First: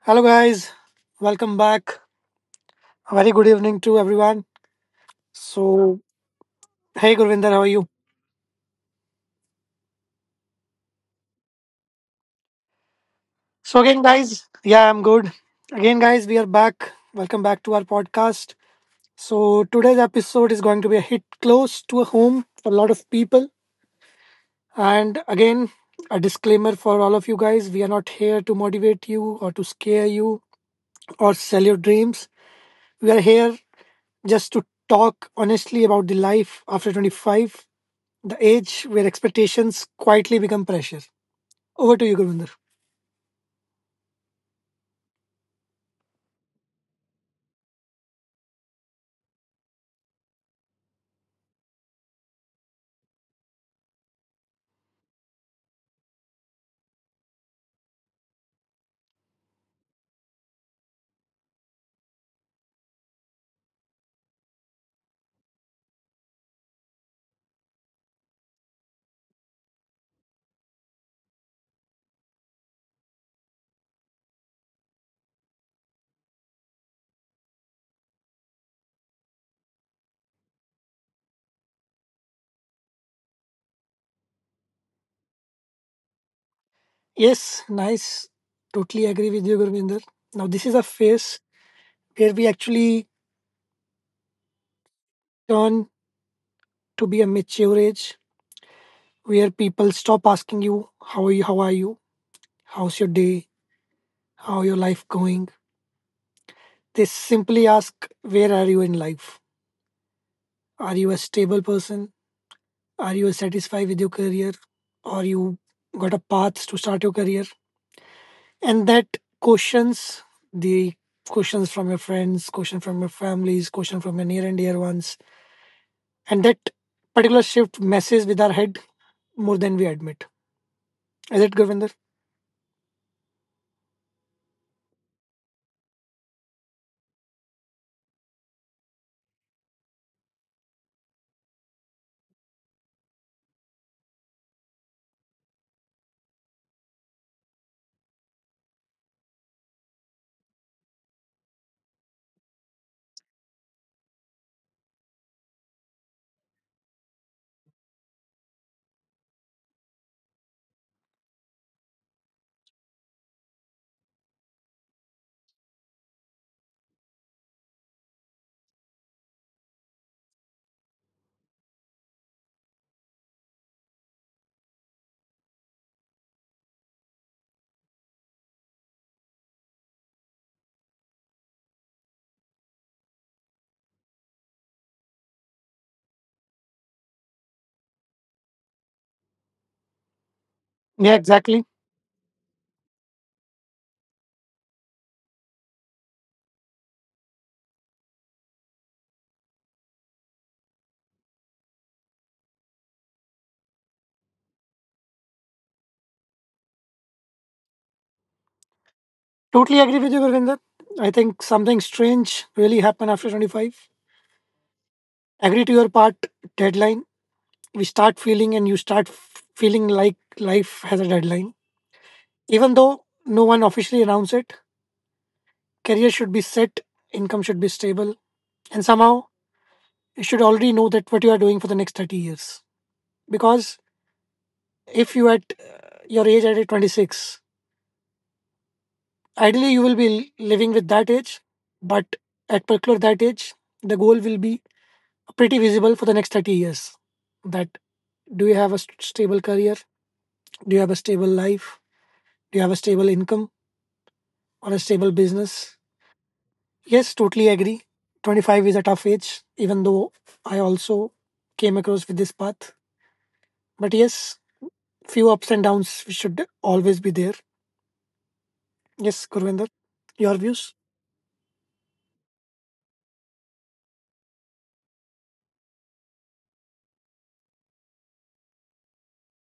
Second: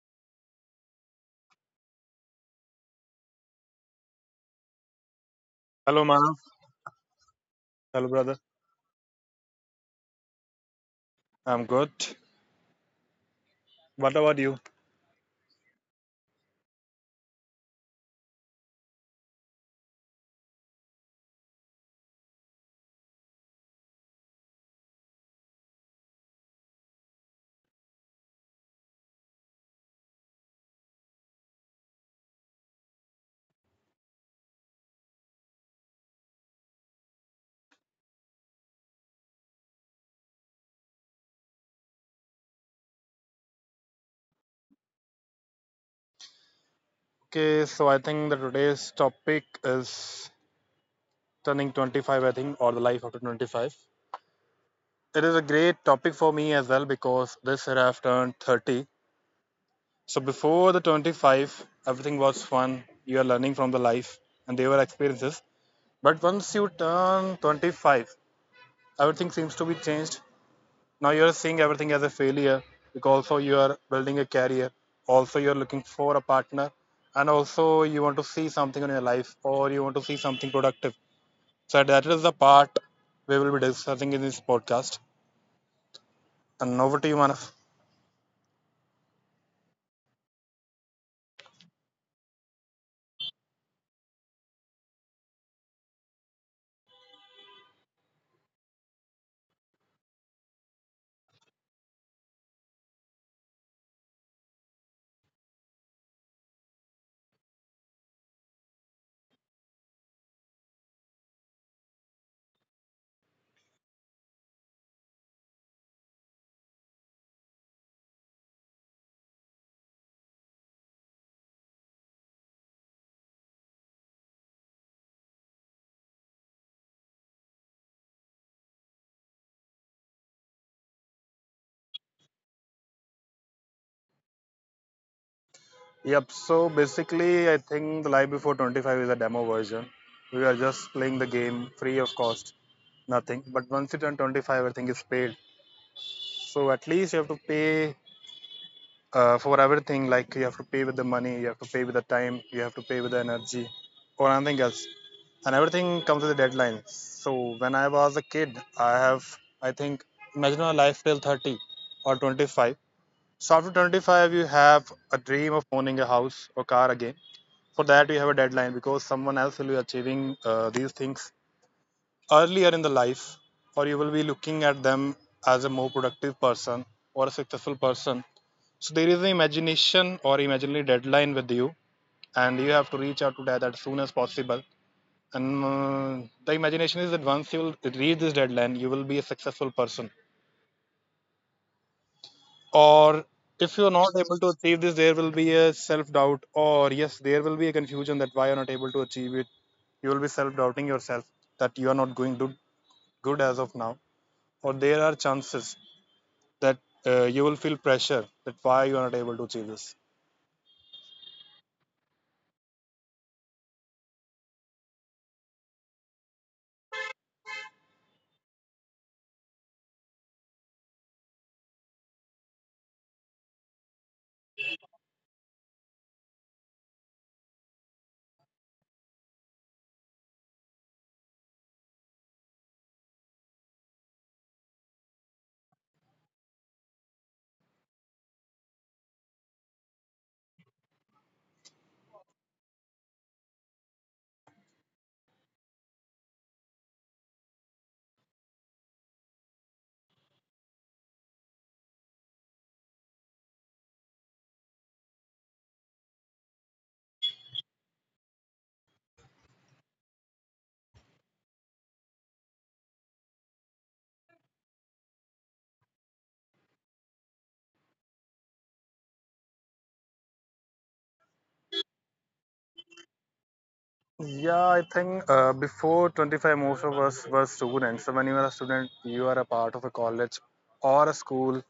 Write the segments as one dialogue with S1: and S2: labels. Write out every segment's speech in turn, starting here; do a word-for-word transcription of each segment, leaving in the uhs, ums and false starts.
S1: Hello, guys. Welcome back. A very good evening to everyone. So,
S2: Hello, Manav.
S1: hey, Gurvinder, how are you?
S2: Hello, brother. I'm good.
S1: So, again,
S2: What about
S1: guys,
S2: you?
S1: yeah, I'm good. Again, guys, we are back. Welcome back to our podcast. So, today's episode is going to be a hit close to a home for a lot of people. And again, a disclaimer for all of you guys, we are not here to motivate you or to scare you or sell your dreams. We are here just to talk honestly about the life after twenty-five, the age where expectations quietly become pressure. Over to you, Gurvinder.
S2: Okay, so I think that today's topic is turning twenty-five, I think, or the life after twenty-five. It is a great topic for me as well because this year I've turned thirty. So before the twenty-five, everything was fun. You are learning from the life and they were experiences. But once you turn twenty-five, everything seems to be changed. Now you're seeing everything as a failure because also you are building a career, also you're looking for a partner, and also you want to see something in your life or you want to see something productive. So that is the part we will be discussing in this podcast. And over to you, Manav.
S1: Yes, nice. Totally agree with you, Gurvinder. Now, this is a phase where we actually turn to be a mature age, where people stop asking you, how are you? How are you? How's your day? How your life going? They simply ask, where are you in life? Are you a stable person? Are you satisfied with your career? Or you got a path to start your career? And that questions, the questions from your friends, question from your families, question from your near and dear ones. And that particular shift messes with our head more than we admit. Is it, Govinder?
S2: Yep, so basically i think the life before twenty-five is a demo version. We are just playing the game free of cost, nothing. But once you turn twenty-five, everything is paid. So at least you have to pay, uh, for everything. Like you have to pay with the money, you have to pay with the time, you have to pay with the energy or anything else. And everything comes with a deadline. So when I was a kid, I have I think imagine a life till thirty or twenty-five. So after twenty-five you have a dream of owning a house or car. Again, for that you have a deadline, because someone else will be achieving uh, these things earlier in the life, or you will be looking at them as a more productive person or a successful person. So there is an imagination or imaginary deadline with you, and you have to reach out to that as soon as possible. And uh, the imagination is that once you will reach this deadline, you will be a successful person.
S1: Yeah,
S2: Or
S1: exactly.
S2: if you are not able to achieve this, there will be a self doubt, or yes, there will be a confusion that why you are not able to achieve it. You will be self doubting yourself, that you are not going good, good as of now. Or there are chances that uh, you will feel pressure that why you are not able to achieve this.
S1: Totally agree with you, Govinder. I think something strange really happened after twenty-five. Agree to your part. Deadline, we start feeling and you start f- feeling like life has a deadline, even though no one officially announced it. Career should be set, income should be stable, and somehow you should already know that what you are doing for the next thirty years. Because if you at uh, your age at twenty-six, ideally you will be living with that age. But at particular that age, the goal will be pretty visible for the next thirty years. That, do you have a st- stable career? Do you have a stable life? Do you have a stable income or a stable business? Yes, totally agree. twenty-five is a tough age. Even though I also came across with this path, but yes, few ups and downs should always be there. Yes, Gurvinder, your views?
S2: Yeah, I think uh, before twenty-five, most of us were students. So when you are a student, you are a part of a college or a school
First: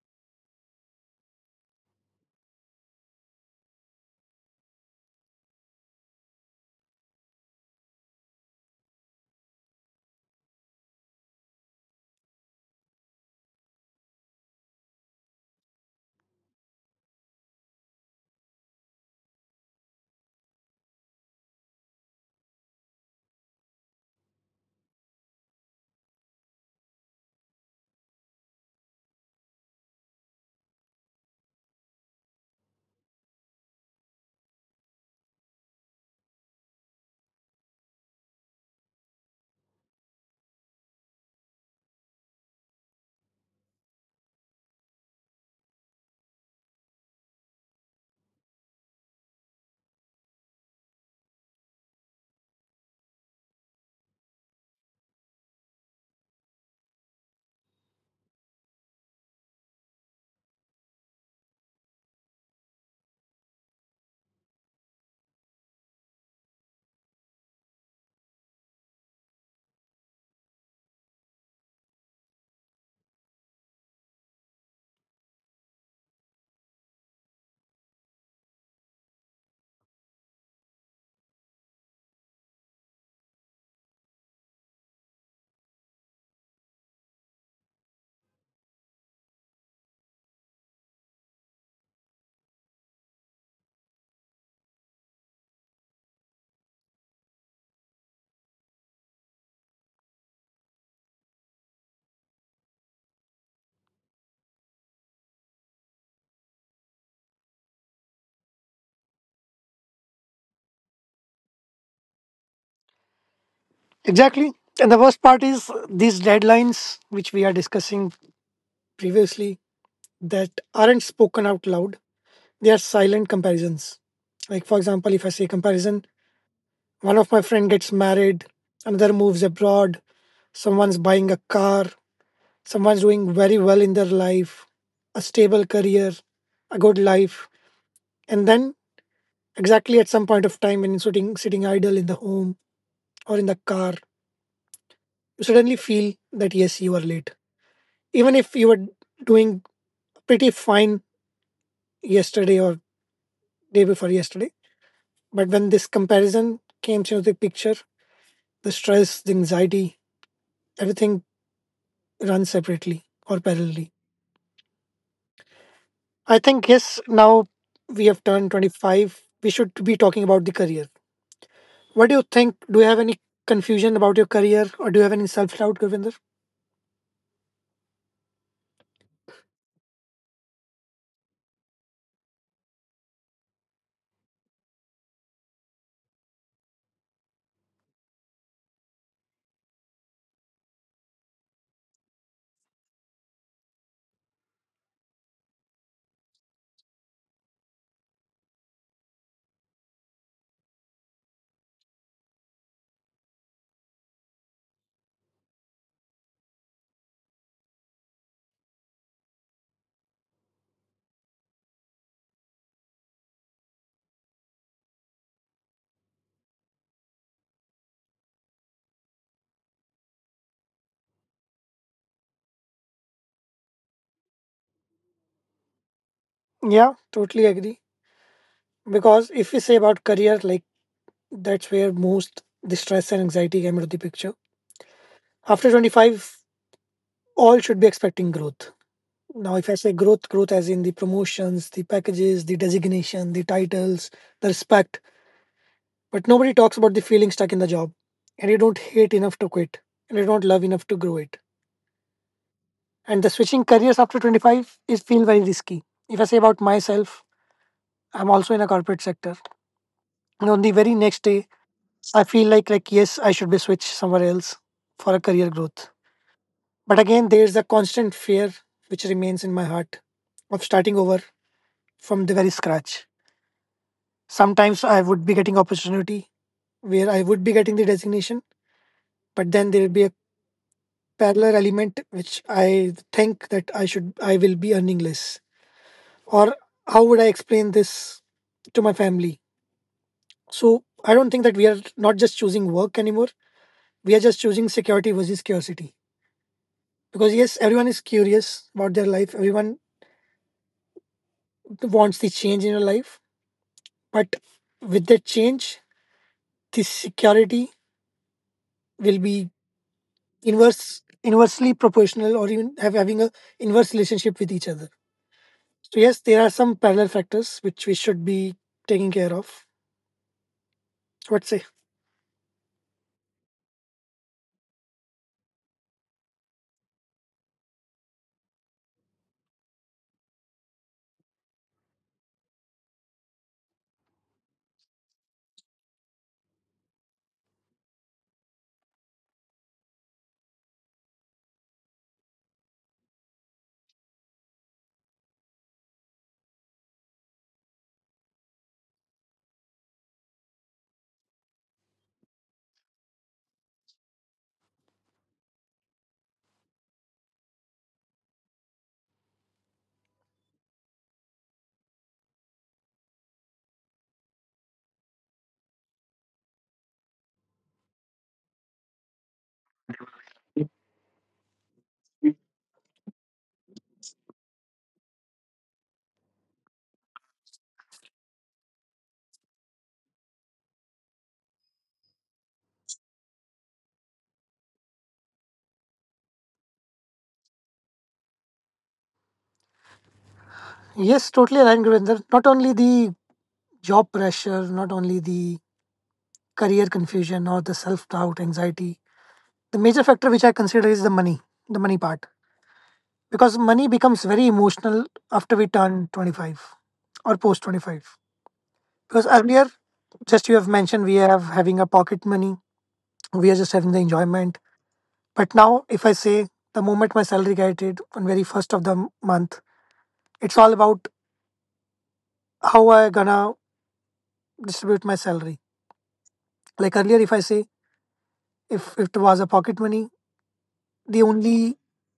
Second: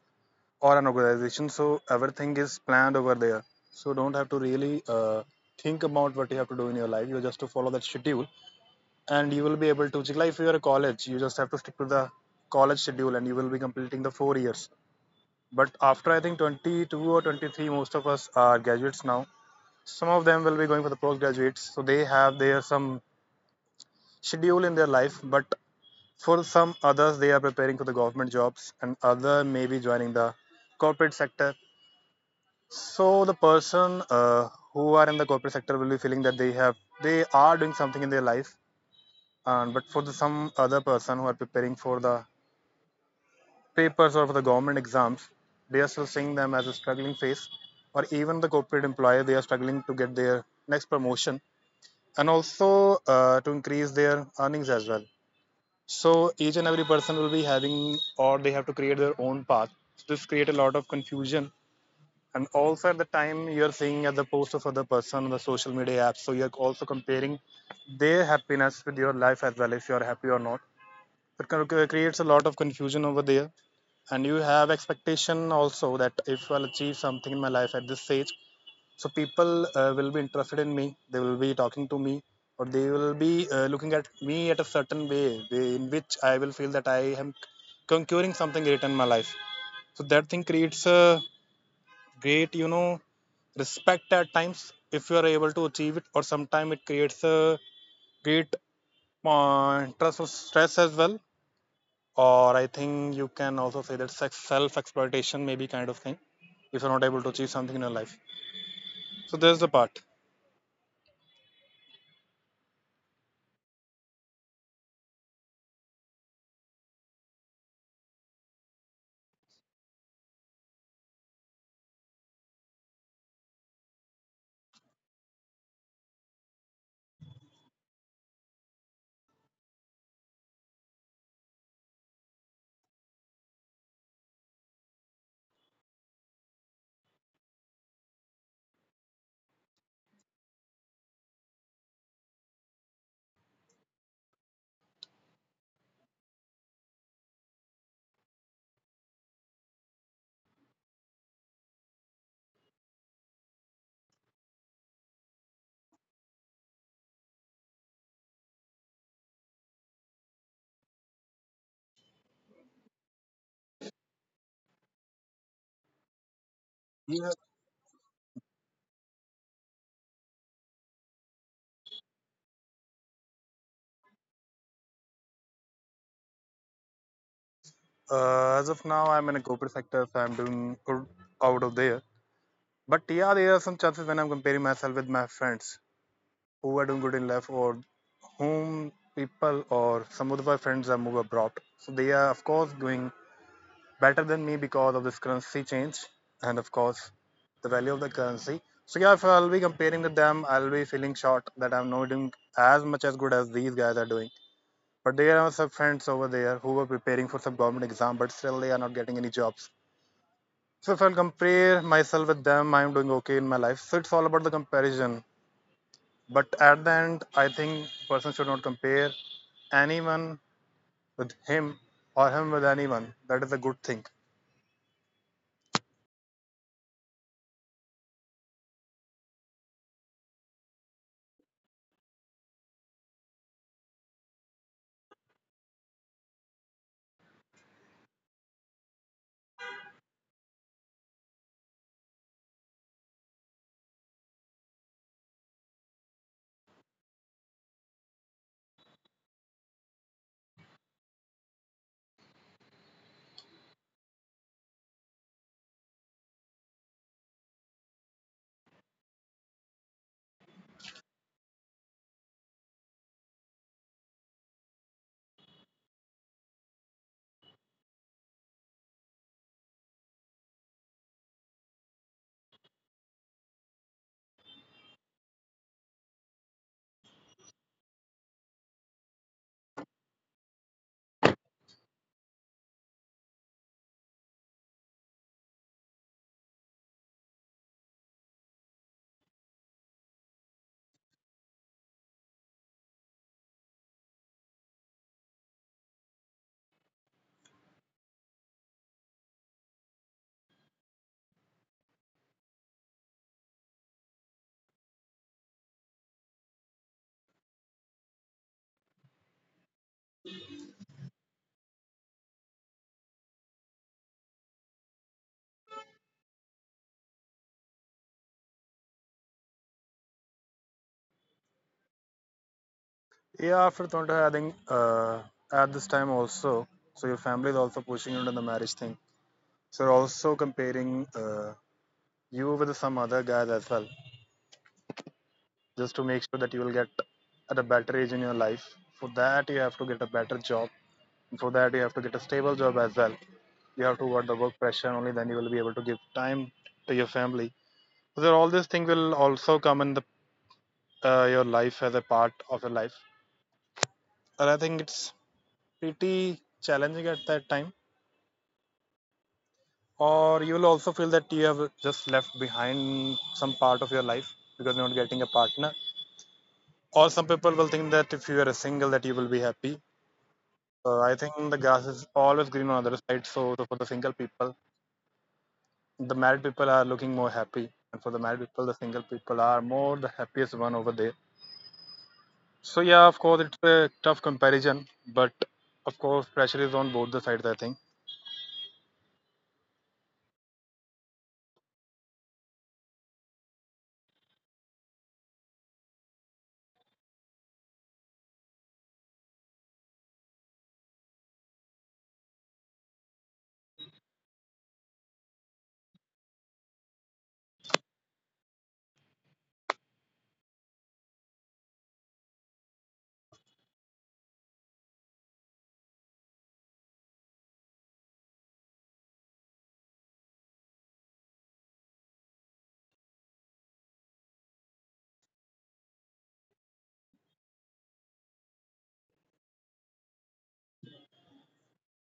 S2: or an organization. So everything is planned over there. So don't have to really uh, think about what you have to do in your life. You just to follow that schedule, and you will be able to. Like if you are a college, you just have to stick to the college schedule, and you will be completing the four years. But after I think twenty-two or twenty-three, most of us are graduates now. Some of them will be going for the postgraduates, so they have their some schedule in their life, but for some others, they are preparing for the government jobs, and other may be joining the corporate sector. So the person uh, who are in the corporate sector will be feeling that they have they are doing something in their life, and but for the, some other person who are preparing for the papers or for the government exams, they are still seeing them as a struggling phase, or even the corporate employer they are struggling to get their next promotion and also uh, to increase their earnings as well. So each and every person will be having, or they have to create their own path. So this create a lot of confusion, and also at the time you're seeing at the post of other person on the social media apps. So you're also comparing their happiness with your life as well, if you're happy or not. It creates a lot of confusion over there, and you have expectation also that if I'll achieve something in my life at this stage, so people uh, will be interested in me, they will be talking to me, or they will be uh, looking at me at a certain way they, in which I will feel that I am conquering something great in my life. So that thing creates a great, you know, respect at times if you are able to achieve it, or sometimes it creates a great uh, trust of stress as well. Or I think you can also say that self exploitation maybe kind of thing if you're not able to achieve something in your life. So there's the part.
S1: Exactly. And the worst part is uh, these deadlines, which we are discussing previously, that aren't spoken out loud. They are silent comparisons. Like, for example, if I say comparison, one of my friend gets married, another moves abroad, someone's buying a car, someone's doing very well in their life, a stable career, a good life. And then, exactly at some point of time, when sitting, sitting idle in the home or in the car, you suddenly feel that yes, you are late. Even if you were doing pretty fine yesterday or day before yesterday. But when this comparison came into the picture, the stress, the anxiety, everything runs separately or parallelly. I think yes, now we have turned
S2: Yeah.
S1: twenty-five, we should be talking about the career. What do you think? Do you have any confusion about your career or do you have any self doubt, Govinder?
S2: Uh, as of now, I'm in a corporate sector, so I'm doing good out of there. But yeah, there are some chances when I'm comparing myself with my friends who are doing good in life, or whom people or some of my friends are move abroad. So they are, of course, doing better than me because of this currency change and, of course, the value of the currency. So yeah, if I'll be comparing with them, I'll be feeling short that I'm not doing as much as good as these guys are doing. But there are some friends over there who are preparing for some government exam, but still they are not getting any jobs. So if I'll compare myself with them, I'm doing okay in my life. So it's all about the comparison. But at the end, I think person should not compare anyone with him, or him with anyone. That is a good thing.
S1: Yeah, totally agree. Because if we say about career, like, that's where most the stress and anxiety came into the picture. After twenty-five, all should be expecting growth. Now, if I say growth, growth as in the promotions, the packages, the designation, the titles, the respect, but nobody talks about the feeling stuck in the job. And you don't hate enough to quit, and you don't love enough to grow it. And the switching careers after twenty-five is feel very risky. If I say about myself, I'm also in a corporate sector. And on the very next day, I feel like like yes, I should be switched somewhere else for a career growth. But again, there's a constant fear which remains in my heart of starting over from the very scratch. Sometimes I would be getting opportunity where I would be getting the designation, but then there will be a parallel element which I think that I should I will be earning less. Or how would I explain this to my family? So I don't think that we are not just choosing work anymore. We are just choosing security versus curiosity. Because yes, everyone is curious about their life. Everyone wants the change in your life. But with that change, this security will be inverse inversely proportional or even have having a inverse relationship with each other. So yes, there are some parallel factors which we should be taking care of. What say?
S2: Yeah, after twenty, I think uh, at this time also, so your family is also pushing you into the marriage thing. So you're also comparing uh, you with some other guys as well, just to make sure that you will get at a better age in your life. For that, you have to get a better job. For that, you have to get a stable job as well. You have to work the work pressure, only then you will be able to give time to your family. So all these things will also come in the uh, your life as a part of your life. And I think it's pretty challenging at that time, or you will also feel that you have just left behind some part of your life because you're not getting a partner, or some people will think that if you are single that you will be happy. So I think the grass is always green on the other side. So, so for the single people, the married people are looking more happy, and for the married people the single people are more the happiest one over there. So yeah, of course it's a tough comparison, but of course pressure is on both the sides, I think.
S1: Yes, totally aligned, Gurinder. Not only the job pressure, not only the career confusion or the self doubt, anxiety. The major factor which I consider is the money, the money part. Because money becomes very emotional after we turn twenty-five or post twenty-five. Because earlier, just you have mentioned we have having a pocket money, we are just having the enjoyment. But now, if I say the moment my salary get it on very first of the m- month, it's all about how I gonna distribute my salary. Like earlier, if I say if, if it was a pocket money, the only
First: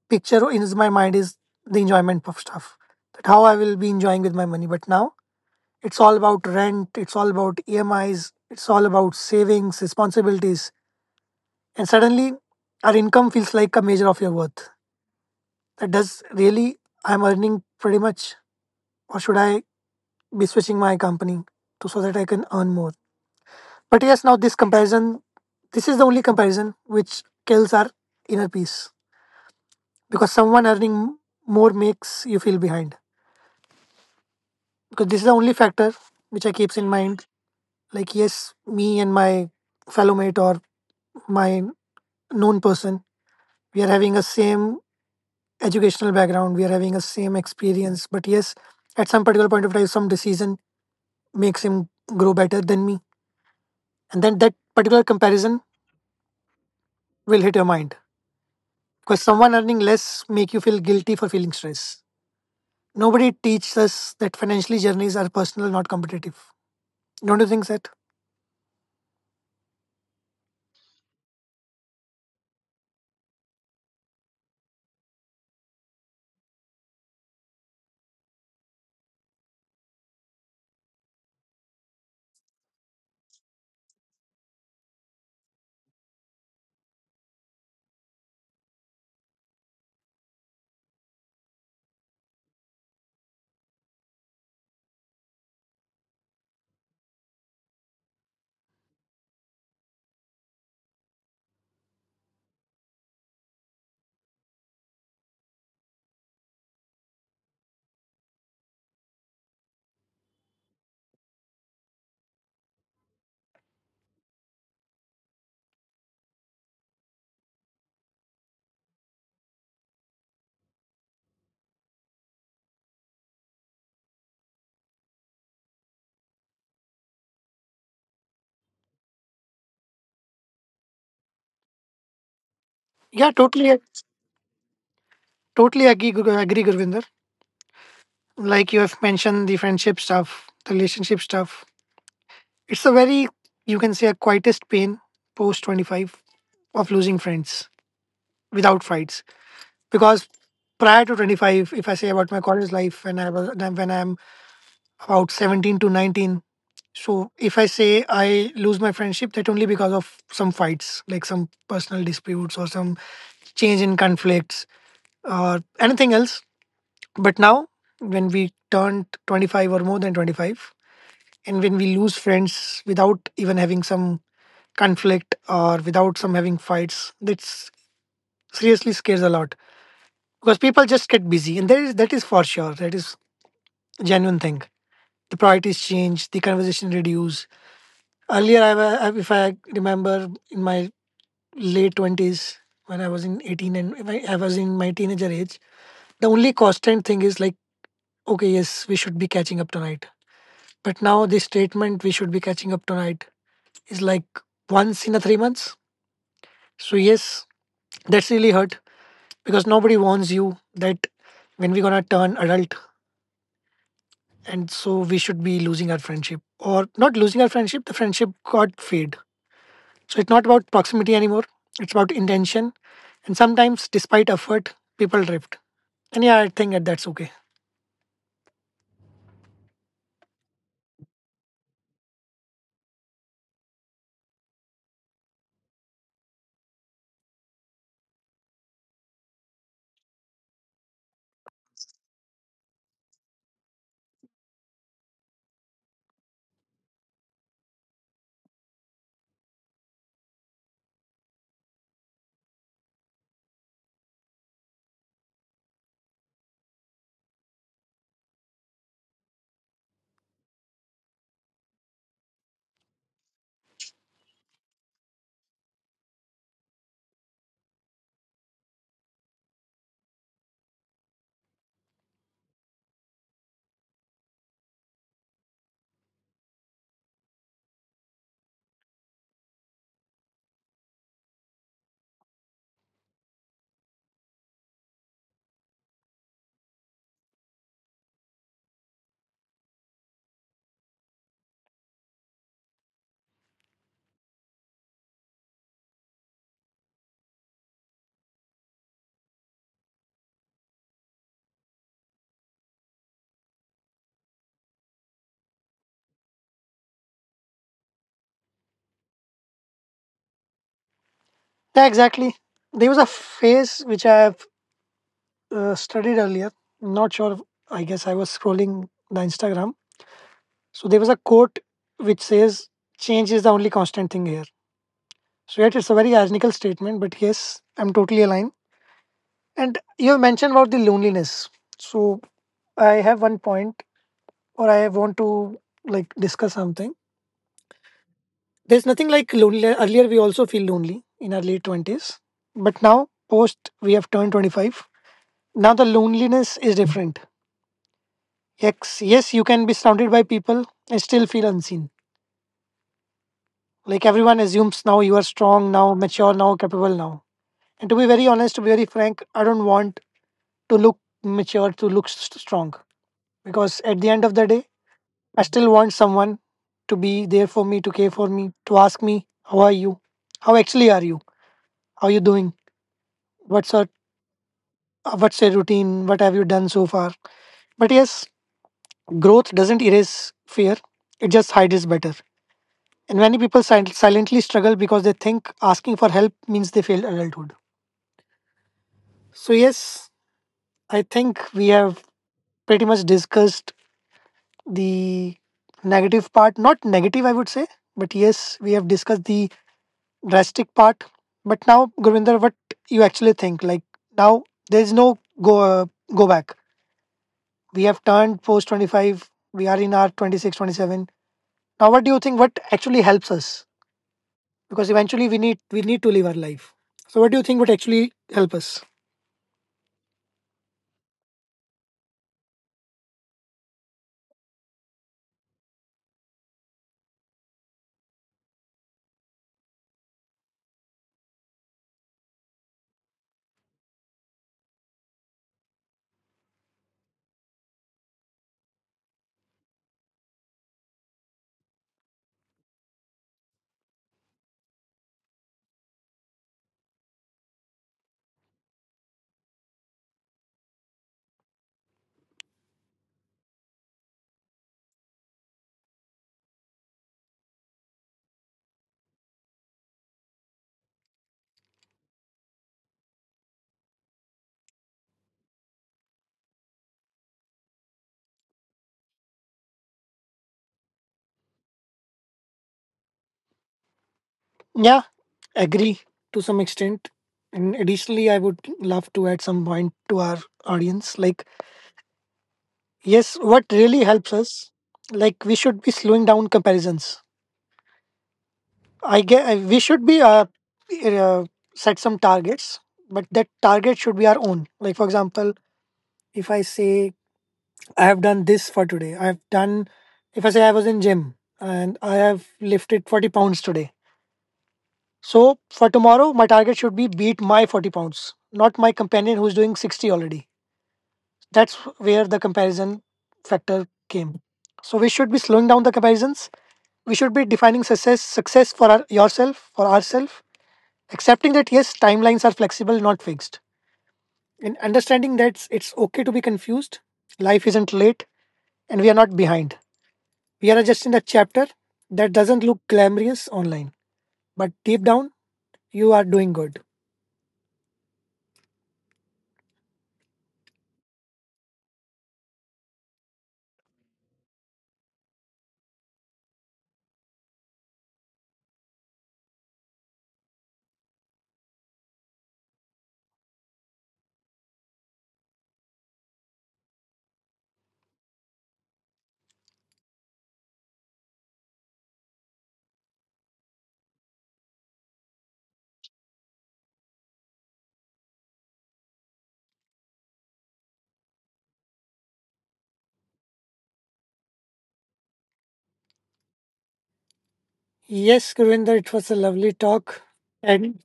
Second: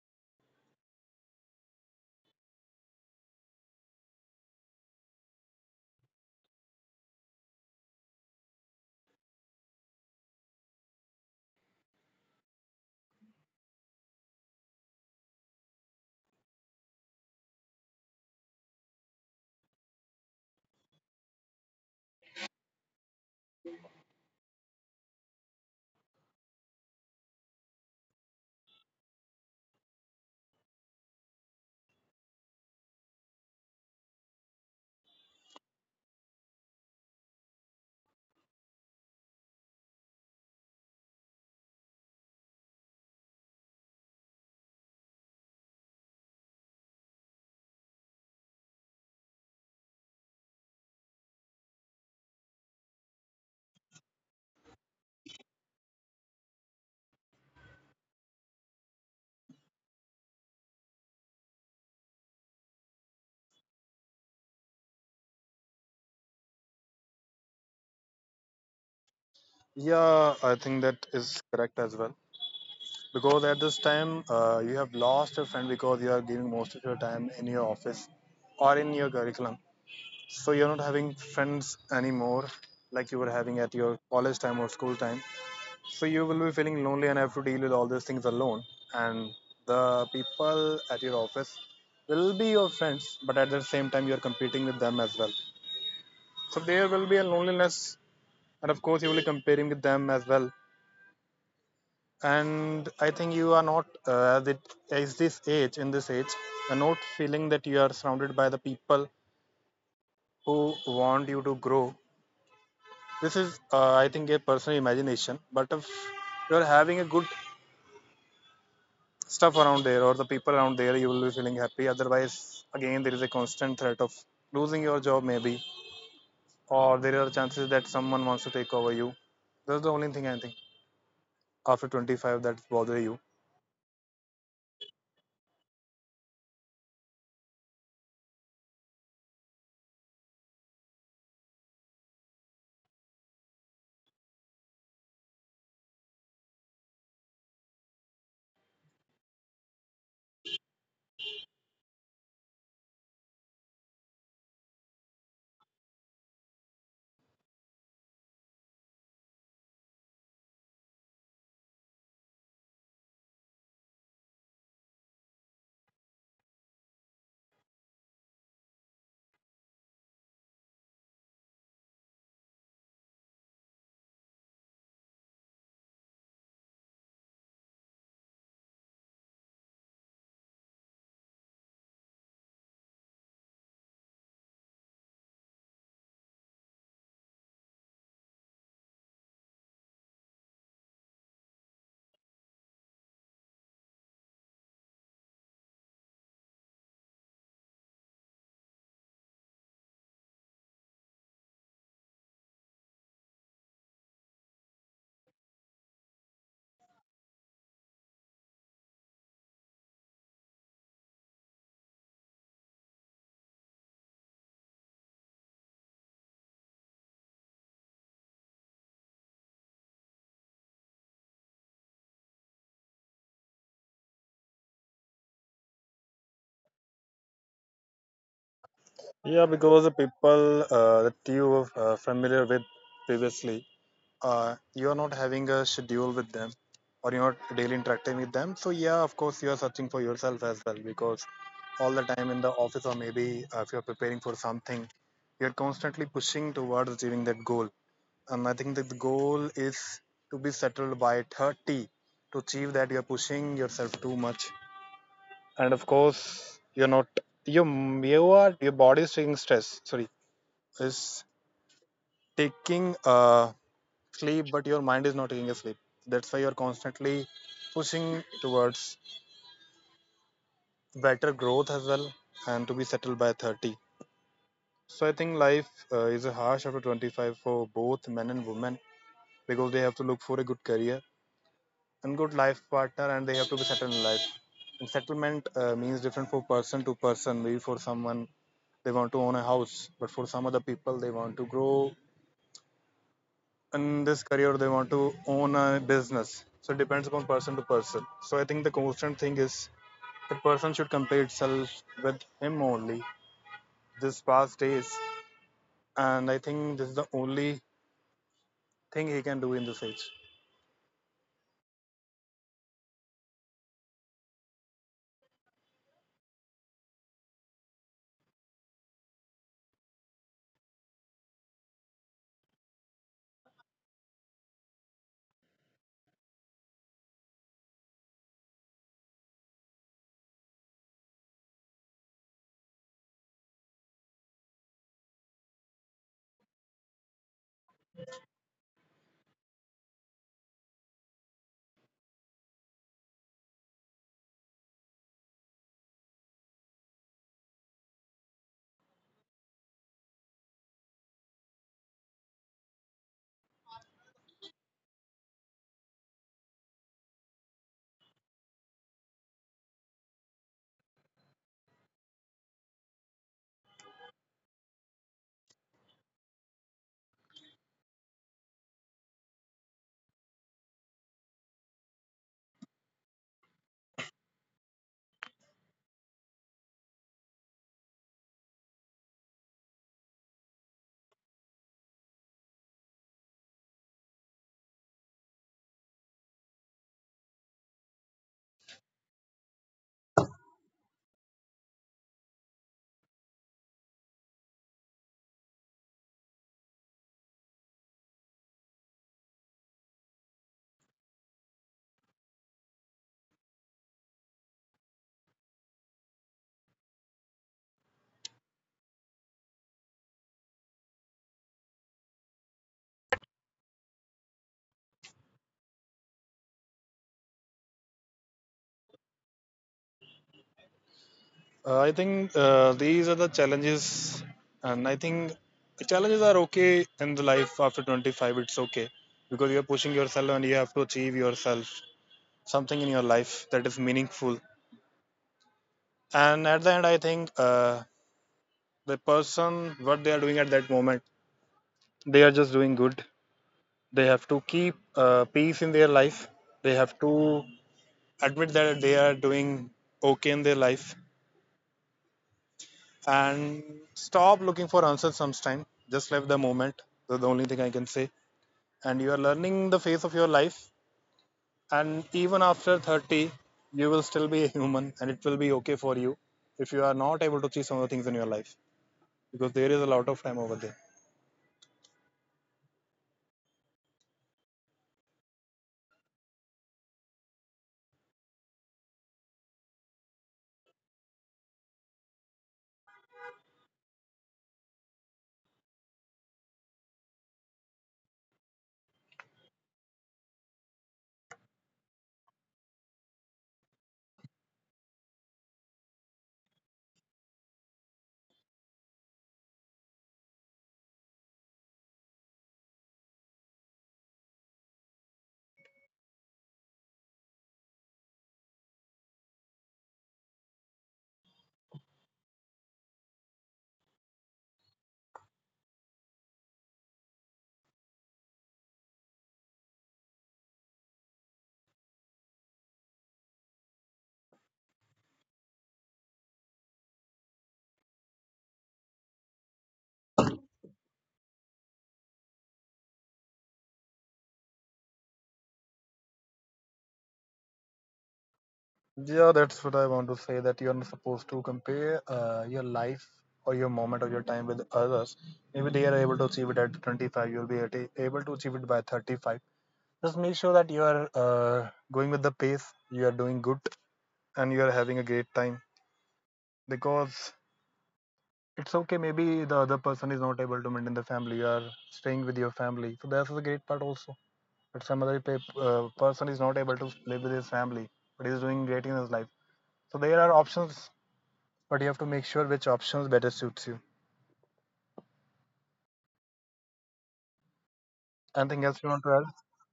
S1: picture in my mind is the enjoyment of stuff. That how I will be enjoying with my money. But now it's all about rent, it's all about E M Is, it's all about savings, responsibilities. And suddenly, our income feels like a measure of your worth. That does really, I'm earning pretty much, or should I be switching my company to so that I can earn more? But yes, now this comparison, this is the only comparison which kills our inner peace because someone earning more makes you feel behind. Because this is the only factor which I keeps in mind. Like yes, me and my fellow mate or my known person, we are having a same educational background, we are having a same experience, but yes, at some particular point of time, some decision makes him grow better than me. And then that particular comparison will hit your mind because someone earning less make you feel guilty for feeling stress. Nobody teaches us that financially journeys are personal, not competitive. Don't you think that?
S2: Yeah, I think that is correct as well, because at this time uh, you have lost your friend because you are giving most of your time in your office or in your curriculum. So you're not having friends anymore, like you were having at your college time or school time. So you will be feeling lonely and have to deal with all these things alone. And the people at your office will be your friends, but at the same time, you're competing with them as well. So there will be a loneliness, and of course, you will be comparing with them as well. And I think you are not uh, as it as this age, in this age, you're not feeling that you are surrounded by the people who want you to grow. This is, uh, I think, a personal imagination. But if you're having a good stuff around there or the people around there, you will be feeling happy. Otherwise, again, there is a constant threat of losing your job, maybe, or there are chances that someone wants to take over you. That's the only thing I think after twenty-five that bothers
S1: Yeah,
S2: you.
S1: totally totally agree Gur- agree, Gurvinder. Like you have mentioned, the friendship stuff, the relationship stuff, it's a very, you can say, a quietest pain post twenty-five of losing friends without fights. Because prior to twenty-five, if I say about my college life when I was then when I'm about seventeen to nineteen. So if I say I lose my friendship, that only because of some fights, like some personal disputes or some change in conflicts or anything else. But now when we turned twenty-five or more than twenty-five and when we lose friends without even having some conflict or without some having fights, that seriously scares a lot. Because people just get busy, and there is, that is for sure, that is genuine thing. The priorities change, the conversation reduce. Earlier I, wa- I- if I remember, in my late twenties when I was in eighteen, and if I, I was in my teenager age, the only constant thing is like, okay, yes, we should be catching up tonight. But now this statement, we should be catching up tonight, is like once in a three months. So yes, that's really hurt because nobody warns you that when we're gonna turn adult and so we should be losing our friendship. Or not losing our friendship, the friendship got fade. So it's not about proximity anymore, it's about intention. And sometimes despite effort, people drift. And yeah, I think that that's okay.
S2: Yeah, because the people uh, that you were uh, familiar with previously, uh, you are not having a schedule with them, or you're not daily interacting with them. So yeah, of course you are searching for yourself as well, because all the time in the office, or maybe uh, if you're preparing for something, you're constantly pushing towards achieving that goal. And I think that the goal is to be settled by thirty. To achieve that, you're pushing yourself too much. And of course, you're not you you are your body is taking stress. Sorry, is taking uh, sleep, but your mind is not taking a sleep. That's why you're constantly pushing towards better growth as well, and to be settled by thirty. So I think life uh, is harsh after twenty-five for both men and women because they have to look for a good career and good life partner, and they have to be settled in life. And settlement uh, means different for person to person. Maybe for someone they want to own a house, but for some other people they want to grow in this career, they want to own a business. So it depends upon person to person. So I think the constant thing is the person should compare itself with him only, this past days. And I think this is the only thing he can do in this age.
S1: Yeah, exactly. There was a phase which I have uh, studied earlier, not sure. I guess I was scrolling the Instagram, so there was a quote which says, change is the only constant thing here. So yet, it's a very ironical statement, but yes, I'm totally aligned. And you mentioned about the loneliness. So I have one point, or I want to like discuss something. There's nothing like loneliness. Earlier, we also feel lonely in our late twenties, but now post we have turned twenty-five. Now the loneliness is different. Yes, yes, you can be surrounded by people and still feel unseen. Like everyone assumes now you are strong, now mature, now capable, now. And to be very honest, to be very frank, I don't want to look mature, to look s- strong, because at the end of the day, I still want someone to be there for me, to care for me, to ask me, how are you? How actually are you? How are you doing? What's your uh, what's your routine? What have you done so far? But yes, growth doesn't erase fear. It just hides it better. And many people sil- silently struggle because they think asking for help means they failed adulthood. So yes, I think we have pretty much discussed the negative part. Not negative, I would say, but yes, we have discussed the drastic part. But now, Gurvinder, what you actually think? Like now, there's no go uh, go back. We have turned post twenty-five. We are in our twenty six, twenty seven. Now, what do you think? What actually helps us? Because eventually, we need we need to live our life. So, what do you think would actually help us?
S2: uh, I think uh, these are the challenges, and I think the challenges are okay. In the life after twenty-five, it's okay because you're pushing yourself and you have to achieve yourself something in your life that is meaningful. And at the end, I think uh, the person what they are doing at that moment, they are just doing good. They have to keep uh, peace in their life. They have to admit that they are doing okay in their life, and stop looking for answers sometime, just live the moment. That's the only thing I can say. And you are learning the phase of your life, and even after thirty you will still be a human, and it will be okay for you if you are not able to see some of the things in your life, because there is a lot of time over there.
S1: Yeah, agree to some extent. And additionally, I would love to add some point to our audience. Like, yes, what really helps us? Like, we should be slowing down comparisons. I guess we should be uh, uh, set some targets, but that target should be our own. Like for example, if I say I have done this for today, I have done. If I say I was in gym and I have lifted forty pounds today, so for tomorrow my target should be beat my forty pounds, not my companion who's doing sixty already. That's where the comparison factor came. So we should be slowing down the comparisons. We should be defining success success for our, yourself for ourselves. Accepting that, yes, timelines are flexible, not fixed. And understanding that it's okay to be confused, life isn't late, and we are not behind. We are just in a chapter that doesn't look glamorous online, but deep down, you are doing good.
S2: Yeah, that's what I want to say, that you're not supposed to compare uh, your life or your moment or your time with others. Maybe they are able to achieve it at twenty-five, you'll be at- able to achieve it by thirty-five. Just make sure that you are uh, going with the pace, you are doing good, and you are having a great time. Because it's okay. Maybe the other person is not able to maintain the family, you are staying with your family. So, that's a great part also. But some other pe- uh, person is not able to live with his family, but he's doing great in his life. So, there are options, but you have to make sure which options better suits you.
S1: Yes, Gurinder, it was a lovely
S2: Anything else
S1: talk.
S2: you want to add?
S1: And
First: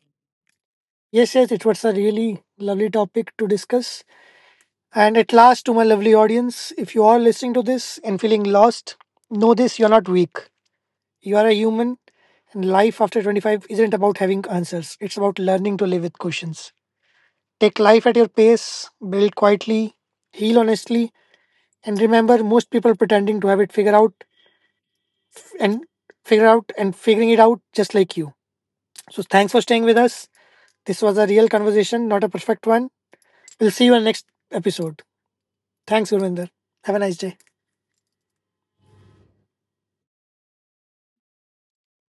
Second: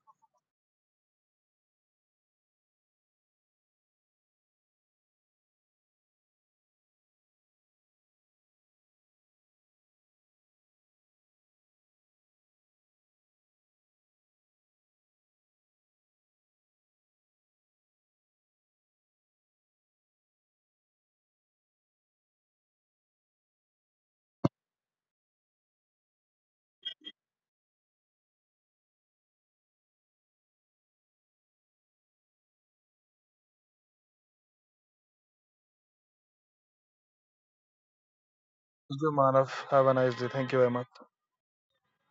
S1: yes, yes, it was a really lovely topic to discuss. And at last, to my lovely audience, if you are listening to this and feeling lost, know this, you're not weak. You are a human, and life after twenty-five isn't about having answers. It's about learning to live with questions. Take life at your pace, build quietly, heal honestly, and remember most people pretending to have it figured out and figure out and figuring it out just like you. So thanks for staying with us. This was a real conversation, not a perfect one. We'll see you on next episode. Thanks, Gurvinder. Have a nice day.
S2: Thank you, Manav. Have a nice day. Thank you very much.